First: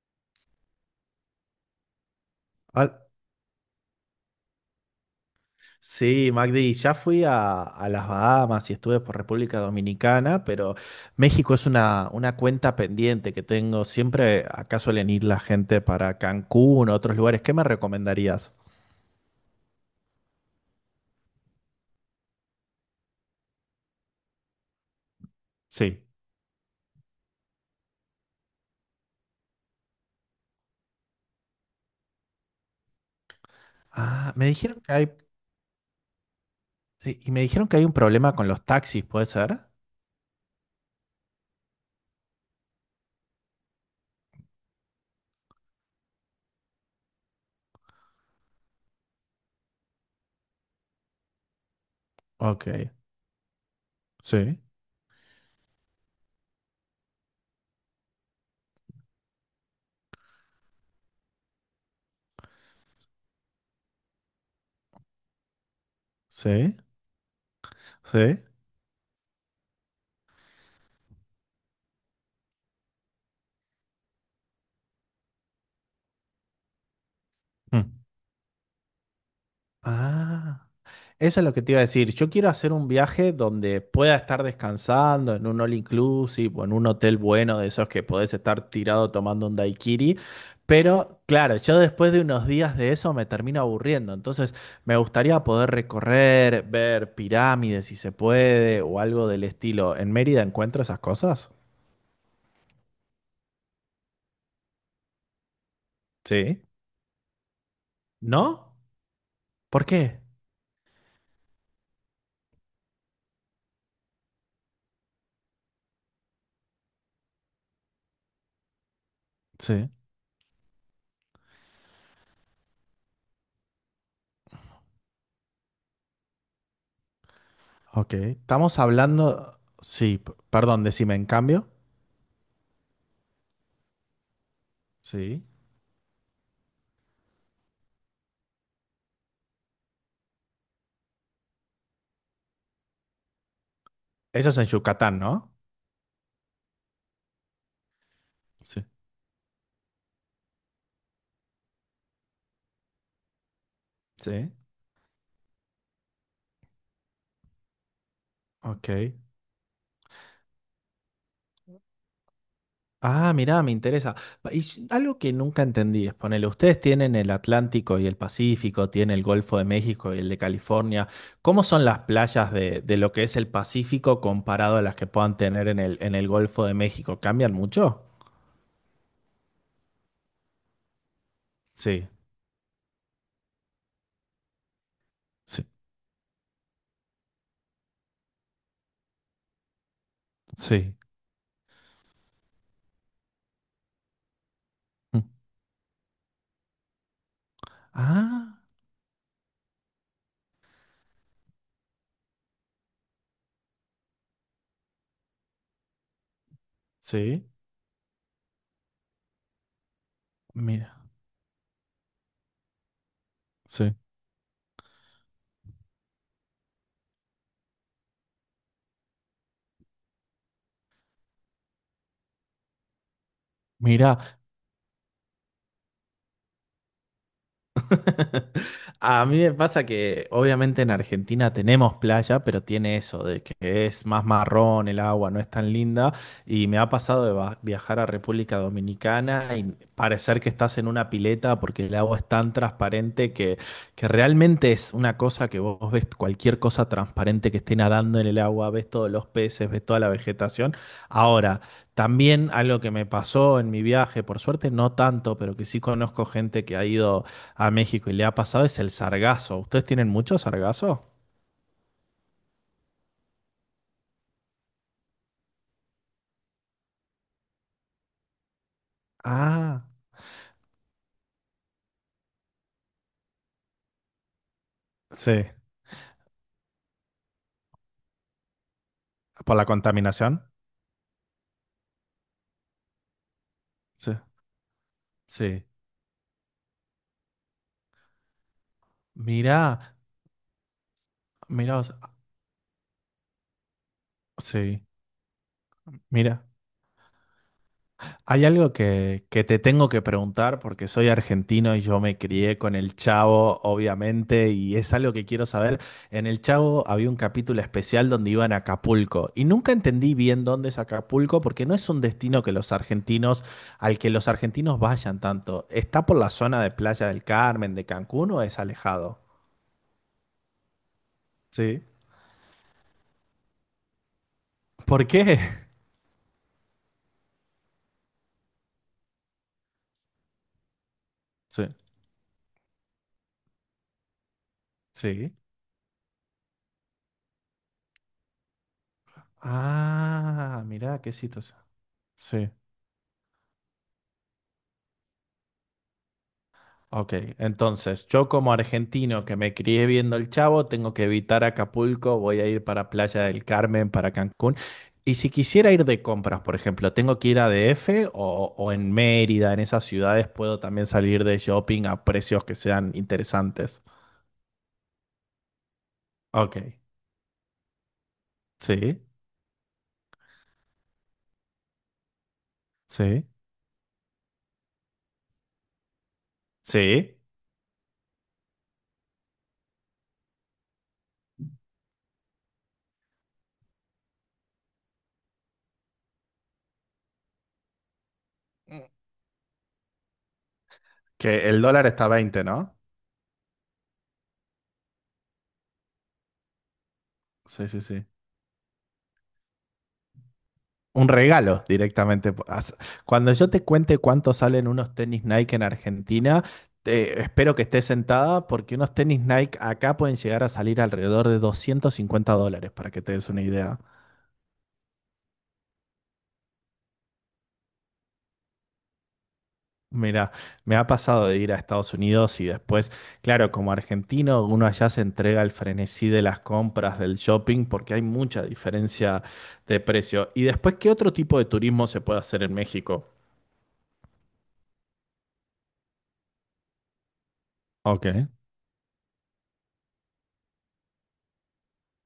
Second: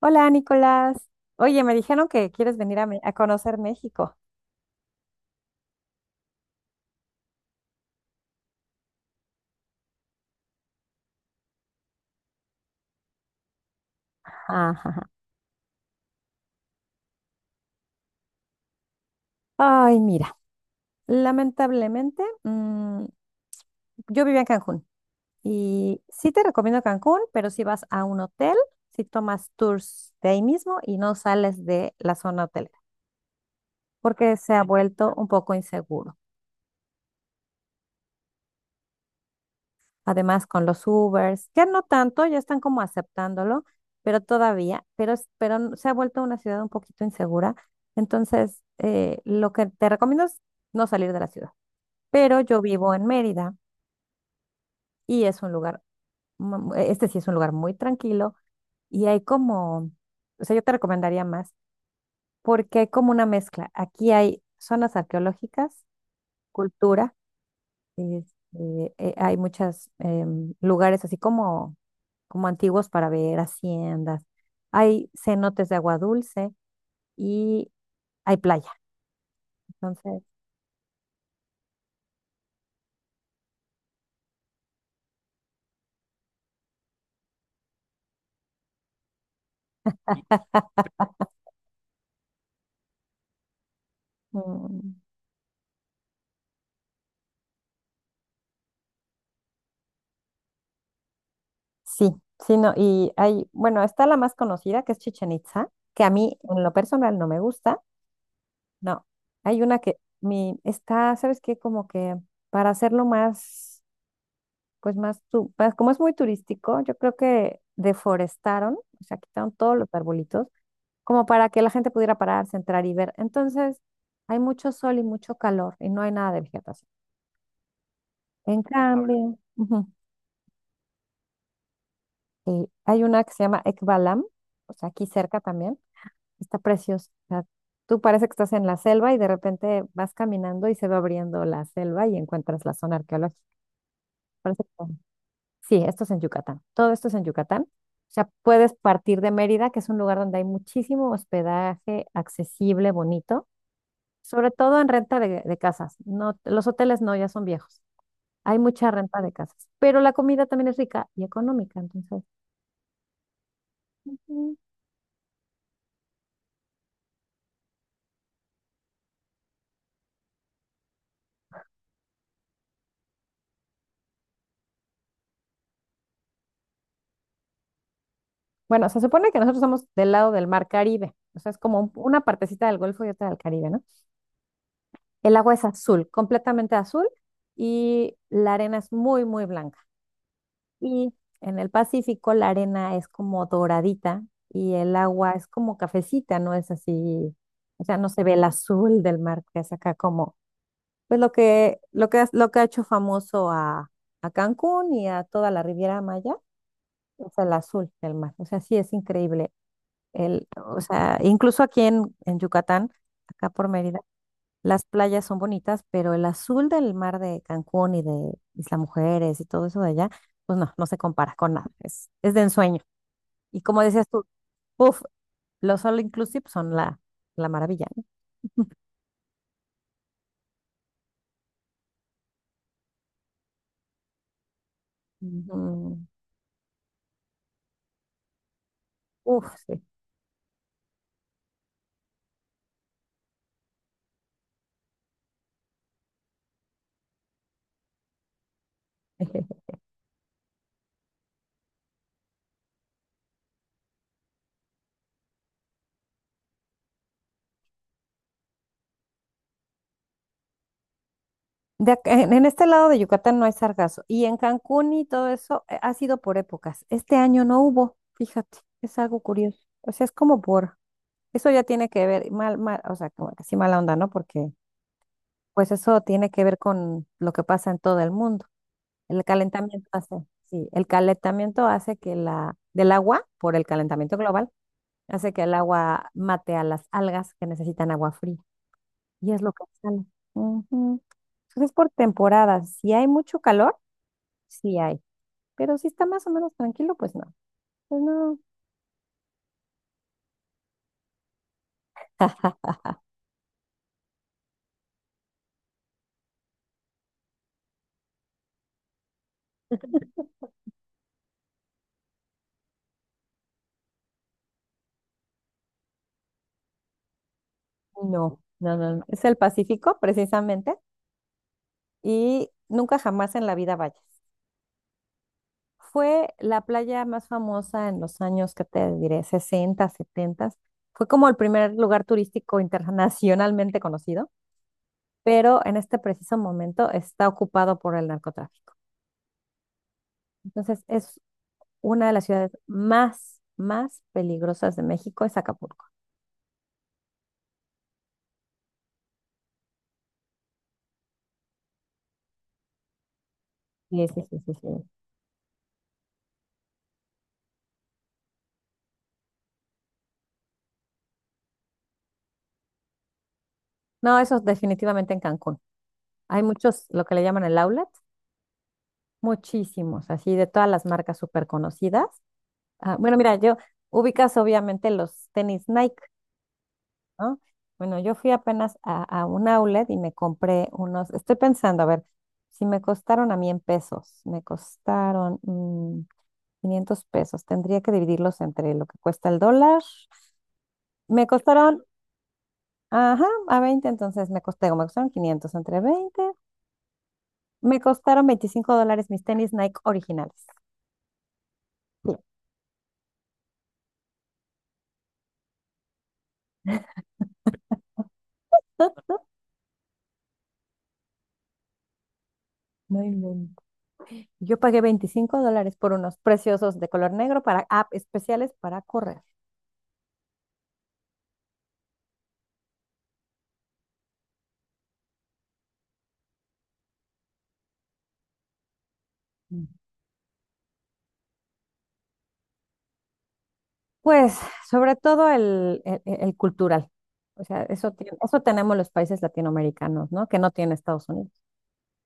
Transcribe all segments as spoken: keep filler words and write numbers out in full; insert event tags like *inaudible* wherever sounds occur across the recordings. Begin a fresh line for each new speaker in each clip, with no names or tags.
Hola, Nicolás. Oye, me dijeron que quieres venir a, Me-
Al-
a conocer México.
Sí, Magdi, ya fui a, a las Bahamas y estuve por República Dominicana, pero México es una, una cuenta pendiente que tengo. Siempre acá
Ajá.
suelen ir la gente para Cancún o otros lugares. ¿Qué me recomendarías?
Ay, mira, lamentablemente, mm, yo vivía en Cancún y
Sí.
sí te recomiendo Cancún, pero si vas a un hotel, si tomas tours de ahí mismo y no sales de la zona hotelera,
Ah,
porque
me
se ha
dijeron que
vuelto
hay,
un poco inseguro.
sí, y me dijeron que hay un problema con los taxis, ¿puede ser?
Además, con los Ubers, ya no tanto, ya están como aceptándolo, pero todavía, pero, es- pero n- se ha vuelto una ciudad un poquito insegura. Entonces, eh, lo que te recomiendo es no salir de la ciudad. Pero yo
Ok,
vivo en Mérida
sí,
y es un lugar, mu- este sí es un lugar muy tranquilo y hay como, o sea, yo te recomendaría más porque hay como una mezcla. Aquí hay zonas arqueológicas,
sí,
cultura.
sí.
Este, eh, hay muchos lugares así como, como antiguos para ver haciendas. Hay cenotes de agua dulce y
Mm.
hay playa. Entonces,
Ah, eso es lo que te iba a decir. Yo quiero hacer un viaje donde pueda estar descansando en un all inclusive o en un hotel bueno de esos que podés estar tirado tomando un daiquiri. Pero claro, yo después de unos días de eso me termino aburriendo. Entonces
mm,
me gustaría poder recorrer, ver pirámides si se puede o algo del estilo. ¿En Mérida encuentro esas cosas?
sí, sí, no. Y hay, bueno, está la más conocida que es Chichen Itza, que a mí en
Sí.
lo personal no me gusta.
¿No?
No, hay una
¿Por
que
qué?
mi, está, ¿sabes qué? Como que para hacerlo más, pues más, tu- más- como es muy turístico, yo creo que deforestaron, o sea, quitaron todos los
Sí.
arbolitos como para que la gente pudiera pararse, entrar y ver. Entonces, hay mucho sol y mucho calor y no hay nada de vegetación.
Ok.
En
Estamos
cambio,
hablando...
ujú,
Sí, p- perdón, decime en cambio.
eh, hay una que se llama Ekbalam, o sea, aquí cerca
Sí.
también, está preciosa. O sea, tú parece que estás en la selva y de repente vas caminando y se va abriendo la selva y encuentras la zona arqueológica.
Eso es
Parece
en
que-
Yucatán, ¿no?
Sí, esto es en Yucatán. Todo esto es en Yucatán. O sea, puedes
Sí.
partir de Mérida, que es un lugar donde hay muchísimo hospedaje accesible, bonito sobre
Sí,
todo en renta de, de casas. No, los hoteles no, ya son viejos. Hay mucha
ok.
renta de casas, pero la comida también es rica y económica, entonces.
Ah, mirá, me interesa. Pa-
Mm.
Y s- algo que nunca entendí es, ponele, ustedes tienen el Atlántico y el Pacífico, tienen el Golfo de México y el de California. ¿Cómo son las playas de, de lo que es el Pacífico comparado a las que puedan tener en el, en el Golfo de México? ¿Cambian mucho?
Bueno, se supone que nosotros somos del lado del mar Caribe, o sea, es como un-
Sí.
una partecita del Golfo y otra del Caribe, ¿no? El agua es
Sí,
azul, completamente azul, y la arena es muy, muy blanca.
sí,
Y en el Pacífico la arena es como doradita y el
mm,
agua es como cafecita, no es así, o sea, no se ve el
ah,
azul del mar, que es acá como. Pues lo que, lo que, lo que ha hecho famoso a, a Cancún y a toda la Riviera Maya es
sí.
el azul del mar. O sea, sí es increíble. El, o
Mira.
sea, incluso aquí en, en Yucatán, acá por
Sí.
Mérida, las playas son bonitas, pero el azul del mar de Cancún y de Isla Mujeres y todo eso de allá, pues no, no se compara con nada. Es, es de ensueño. Y como decías
Mira.
tú, uff, los all inclusive son la, la maravilla, ¿no?
*laughs* A mí me pasa que obviamente en Argentina tenemos playa, pero tiene eso de que es más marrón el agua, no es tan
Ujú.
linda. Y me ha pasado de va- viajar a República
Uf,
Dominicana y
sí.
parecer que estás en una pileta porque el agua es tan transparente que, que realmente es una cosa que vos ves cualquier cosa transparente que esté nadando en el agua, ves todos los
*laughs*
peces, ves toda la vegetación. Ahora, también algo que me pasó en mi viaje, por suerte no tanto, pero que sí conozco gente que ha ido a México y le ha pasado es el sargazo. ¿Ustedes tienen mucho sargazo?
De ac- en en este lado de Yucatán no hay sargazo. Y en Cancún y todo eso eh, ha sido por épocas. Este año no hubo, fíjate, es algo curioso.
Ah,
O sea, es como por, eso ya tiene que ver, mal, mal, o sea, como que sí mala onda, ¿no? Porque
sí.
pues eso tiene que ver con lo que pasa en todo el mundo. El
¿Por la
calentamiento hace,
contaminación?
sí, el calentamiento hace que la, del agua, por el
Sí.
calentamiento global, hace que el
Sí.
agua mate a las algas que necesitan agua fría. Y es lo que
Mirá,
sale. Ujú. Entonces es
mirá, o
por
sea,
temporadas. Si hay mucho calor, Sí
sí,
hay, pero si está más o
mira.
menos tranquilo, pues no. Pues no.
Hay algo que, que te tengo que preguntar porque soy argentino y yo me crié con
*laughs*
el Chavo, obviamente, y es algo que quiero saber. En el Chavo había un capítulo especial donde iban a Acapulco y nunca entendí bien dónde es Acapulco porque no es un destino que los argentinos, al que los argentinos vayan tanto. ¿Está por la zona de Playa del Carmen, de Cancún
No,
o es
no, no, no.
alejado?
Es el Pacífico, precisamente,
Sí.
y nunca jamás en la vida vayas.
¿Por qué? *laughs*
Fue la playa más famosa en los años, ¿que te diré? sesenta, setenta. Fue como el
Sí.
primer lugar turístico internacionalmente conocido,
Sí.
pero en este preciso momento está ocupado por el narcotráfico.
Ah,
Entonces,
mirá, qué
es
situación.
una de las ciudades más, más peligrosas de México, es Acapulco.
Ok, entonces yo como argentino que me crié viendo El Chavo, tengo que evitar Acapulco, voy a ir para Playa del Carmen,
Sí,
para
sí, sí, sí,
Cancún.
sí.
Y si quisiera ir de compras, por ejemplo, ¿tengo que ir a D F o, o en Mérida, en esas ciudades puedo también salir de shopping a precios que sean interesantes?
No, eso es definitivamente en Cancún. Hay
Ok,
muchos, lo que le llaman el outlet,
sí,
muchísimos, así de todas las marcas súper conocidas. Ah, bueno,
sí,
mira, yo ubicas obviamente los tenis Nike,
sí.
¿no? Bueno, yo fui apenas a, a un outlet y me compré unos, estoy pensando, a ver, si me costaron a mí en pesos, me costaron mm, quinientos pesos, tendría que dividirlos entre lo que cuesta el dólar. Me
Que el
costaron,
dólar está a veinte, ¿no?
ajá, a veinte, entonces me costé, me costaron quinientos entre veinte.
Sí,
Me
sí, sí.
costaron veinticinco dólares mis tenis Nike originales.
Un regalo
Sí.
directamente. As- Cuando yo te cuente cuánto salen unos tenis Nike en Argentina, te- espero que estés sentada porque unos tenis Nike acá pueden llegar a salir alrededor de doscientos cincuenta dólares, para
No
que te des una
inventes.
idea.
Yo pagué veinticinco dólares por unos preciosos de color negro para app especiales para correr.
Mira, me ha pasado de ir a Estados Unidos y después, claro, como argentino, uno allá se entrega al frenesí de las compras, del shopping, porque hay mucha diferencia
Mm.
de precio. Y después, ¿qué otro tipo de turismo se puede hacer en México?
Pues sobre todo el, el- el cultural. O sea, eso,
Ok.
tiene- eso tenemos los países latinoamericanos, ¿no? Que no tiene Estados Unidos.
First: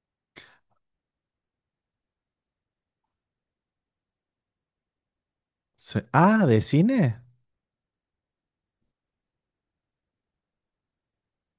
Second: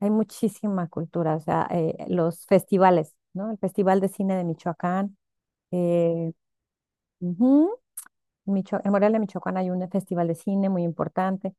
Hay muchísima cultura, o sea, eh, los festivales, ¿no? El Festival de Cine de Michoacán.
Sí.
eh,
Ah, ¿de cine?
Ujú. Micho- en Morelia, Michoacán hay un festival de cine muy importante.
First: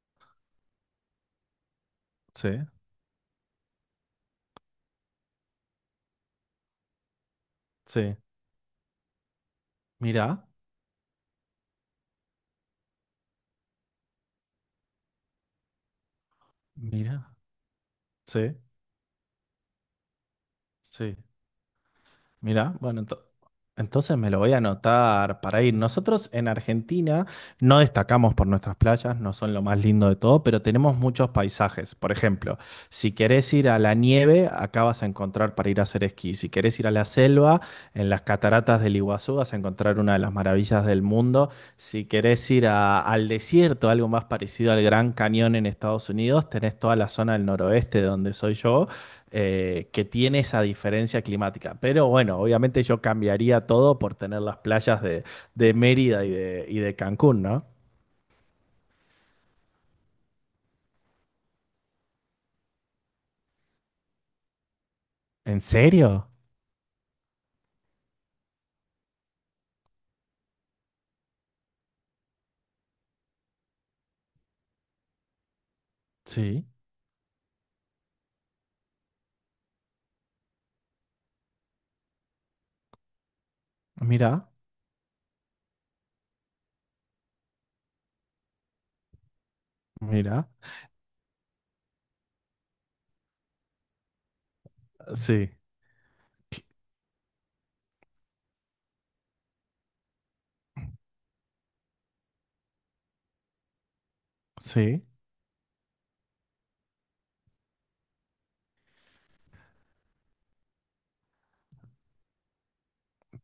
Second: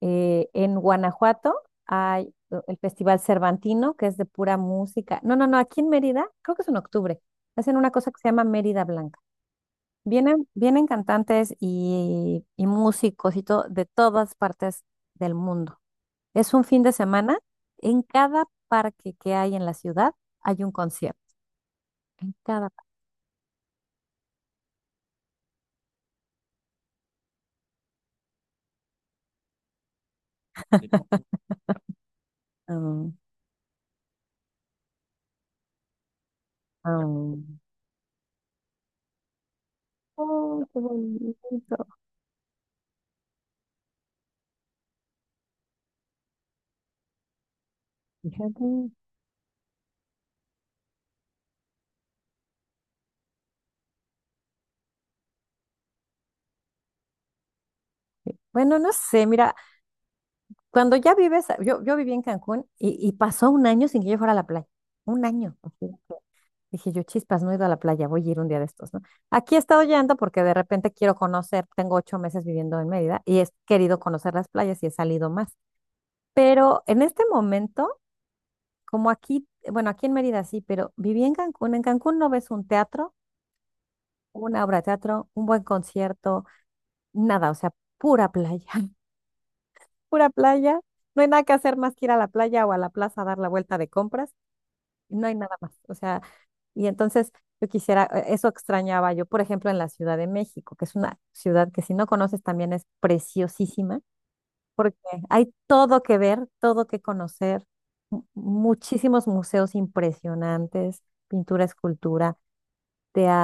Eh, en Guanajuato hay
Sí.
eh, el Festival Cervantino, que es de pura música. No, no, no, aquí en Mérida, creo que es en octubre, hacen una cosa
Sí.
que se llama Mérida Blanca.
Mira,
Vienen, vienen cantantes y, y músicos y todo de todas partes del mundo. Es un fin de
mira,
semana. En cada
sí,
parque que hay en la ciudad hay un
sí,
concierto. En cada
mira,
parque.
bueno, ento- entonces me lo voy a anotar para ir. Nosotros en Argentina no destacamos por nuestras playas, no son lo más lindo de todo, pero tenemos muchos paisajes. Por ejemplo,
Mm,
si querés ir a la nieve, acá vas a encontrar para ir a hacer esquí. Si querés ir a la
mm.
selva, en las cataratas del Iguazú vas a encontrar una de las
Oh, qué
maravillas del
bonito.
mundo. Si querés ir a- al desierto, algo más parecido al Gran Cañón en Estados Unidos, tenés toda la zona del noroeste de donde soy
Fíjate.
yo, eh, que tiene esa diferencia climática. Pero bueno, obviamente yo cambiaría todo por tener las playas de, de Mérida y de, y de Cancún, ¿no?
Bueno, no sé, mira, Cuando ya vives, yo, yo viví en Cancún y, y pasó un año sin que yo fuera a la playa. Un año.
¿En
Ujú.
serio?
Dije yo, chispas, no he ido a la playa, voy a ir un día de estos, ¿no? Aquí he estado yendo porque de repente quiero conocer, tengo ocho meses viviendo en Mérida y he querido conocer las playas y he salido más.
Sí.
Pero en este momento, como aquí, bueno, aquí en Mérida sí, pero viví en Cancún. En Cancún no ves un teatro,
Mira,
una obra de teatro, un buen concierto, nada, o sea, pura playa, *laughs* pura
mira.
playa. No hay nada que hacer más que ir a la playa o a la plaza a dar la vuelta de compras. No hay
Sí,
nada más. O sea, y entonces yo quisiera, eh, eso extrañaba yo, por ejemplo, en la Ciudad de México, que es una ciudad que si no conoces también es preciosísima, porque
sí.
hay todo que ver, todo que conocer, mu- muchísimos museos impresionantes, pintura, escultura,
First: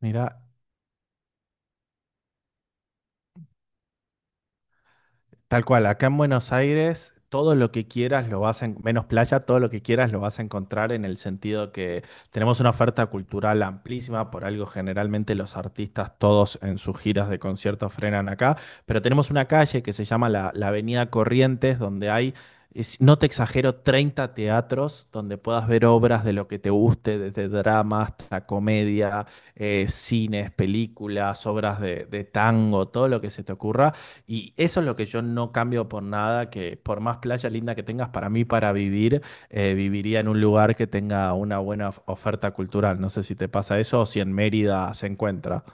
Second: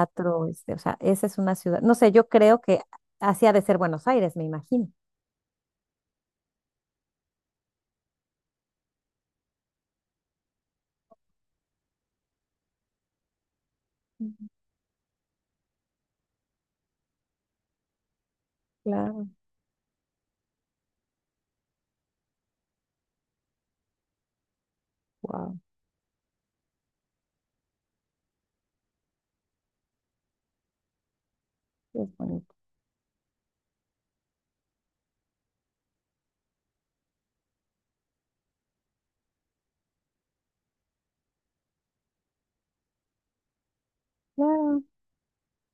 Mira,
este, o sea, esa es una ciudad, no sé, yo creo que así ha de ser Buenos Aires, me imagino.
tal cual, acá en Buenos Aires, todo lo que quieras lo vas a, en- menos playa, todo lo que quieras lo vas a encontrar en el sentido que tenemos una oferta cultural amplísima,
Ujú.
por algo generalmente los artistas todos en sus giras de conciertos frenan acá, pero
Claro.
tenemos una calle que se llama la, la Avenida Corrientes, donde hay, es- no te exagero, treinta teatros donde
Wow,
puedas ver obras de lo que te guste, desde drama hasta comedia, eh, cines, películas, obras de
es
de
bonito.
tango, todo lo que se te ocurra. Y eso es lo que yo no cambio por nada, que por más playa linda que tengas, para mí, para vivir, eh, viviría en un lugar que tenga una buena of- oferta cultural. No sé si te pasa eso o si en
Claro.
Mérida se encuentra.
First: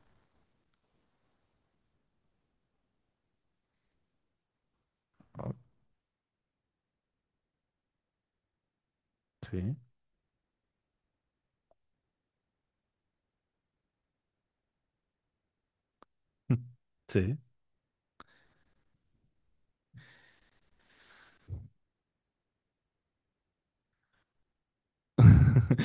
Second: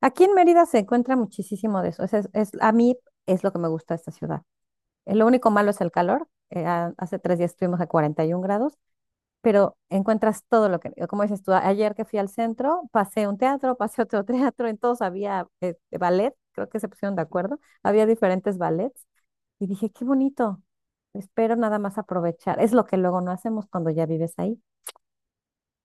Aquí en Mérida se encuentra muchísimo de eso. O sea, es, es- a mí es lo que me gusta de esta ciudad. Eh, Lo único
Oh,
malo es el calor. Eh, a- hace tres días estuvimos a cuarenta y uno grados,
sí.
pero encuentras todo lo que, como dices tú, a- ayer que fui al centro, pasé un teatro, *laughs* pasé otro teatro, en todos había eh, eh, ballet, creo
*laughs*
que se pusieron de
Sí.
acuerdo, había diferentes ballets y dije, qué bonito, espero nada más aprovechar. Es lo que luego no hacemos cuando ya vives ahí.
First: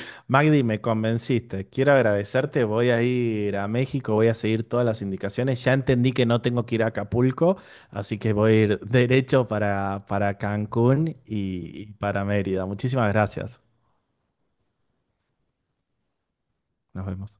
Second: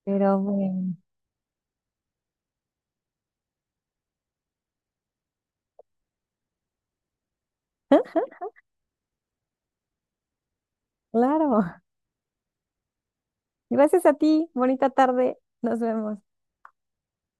Pero
Magdi, me
bueno,
convenciste. Quiero agradecerte. Voy a ir a México, voy a seguir todas las indicaciones. Ya entendí que no tengo que ir a Acapulco, así que voy a ir derecho para, para Cancún y
claro, *laughs*
y para Mérida. Muchísimas gracias.
gracias a ti, bonita tarde, nos vemos.
Nos vemos.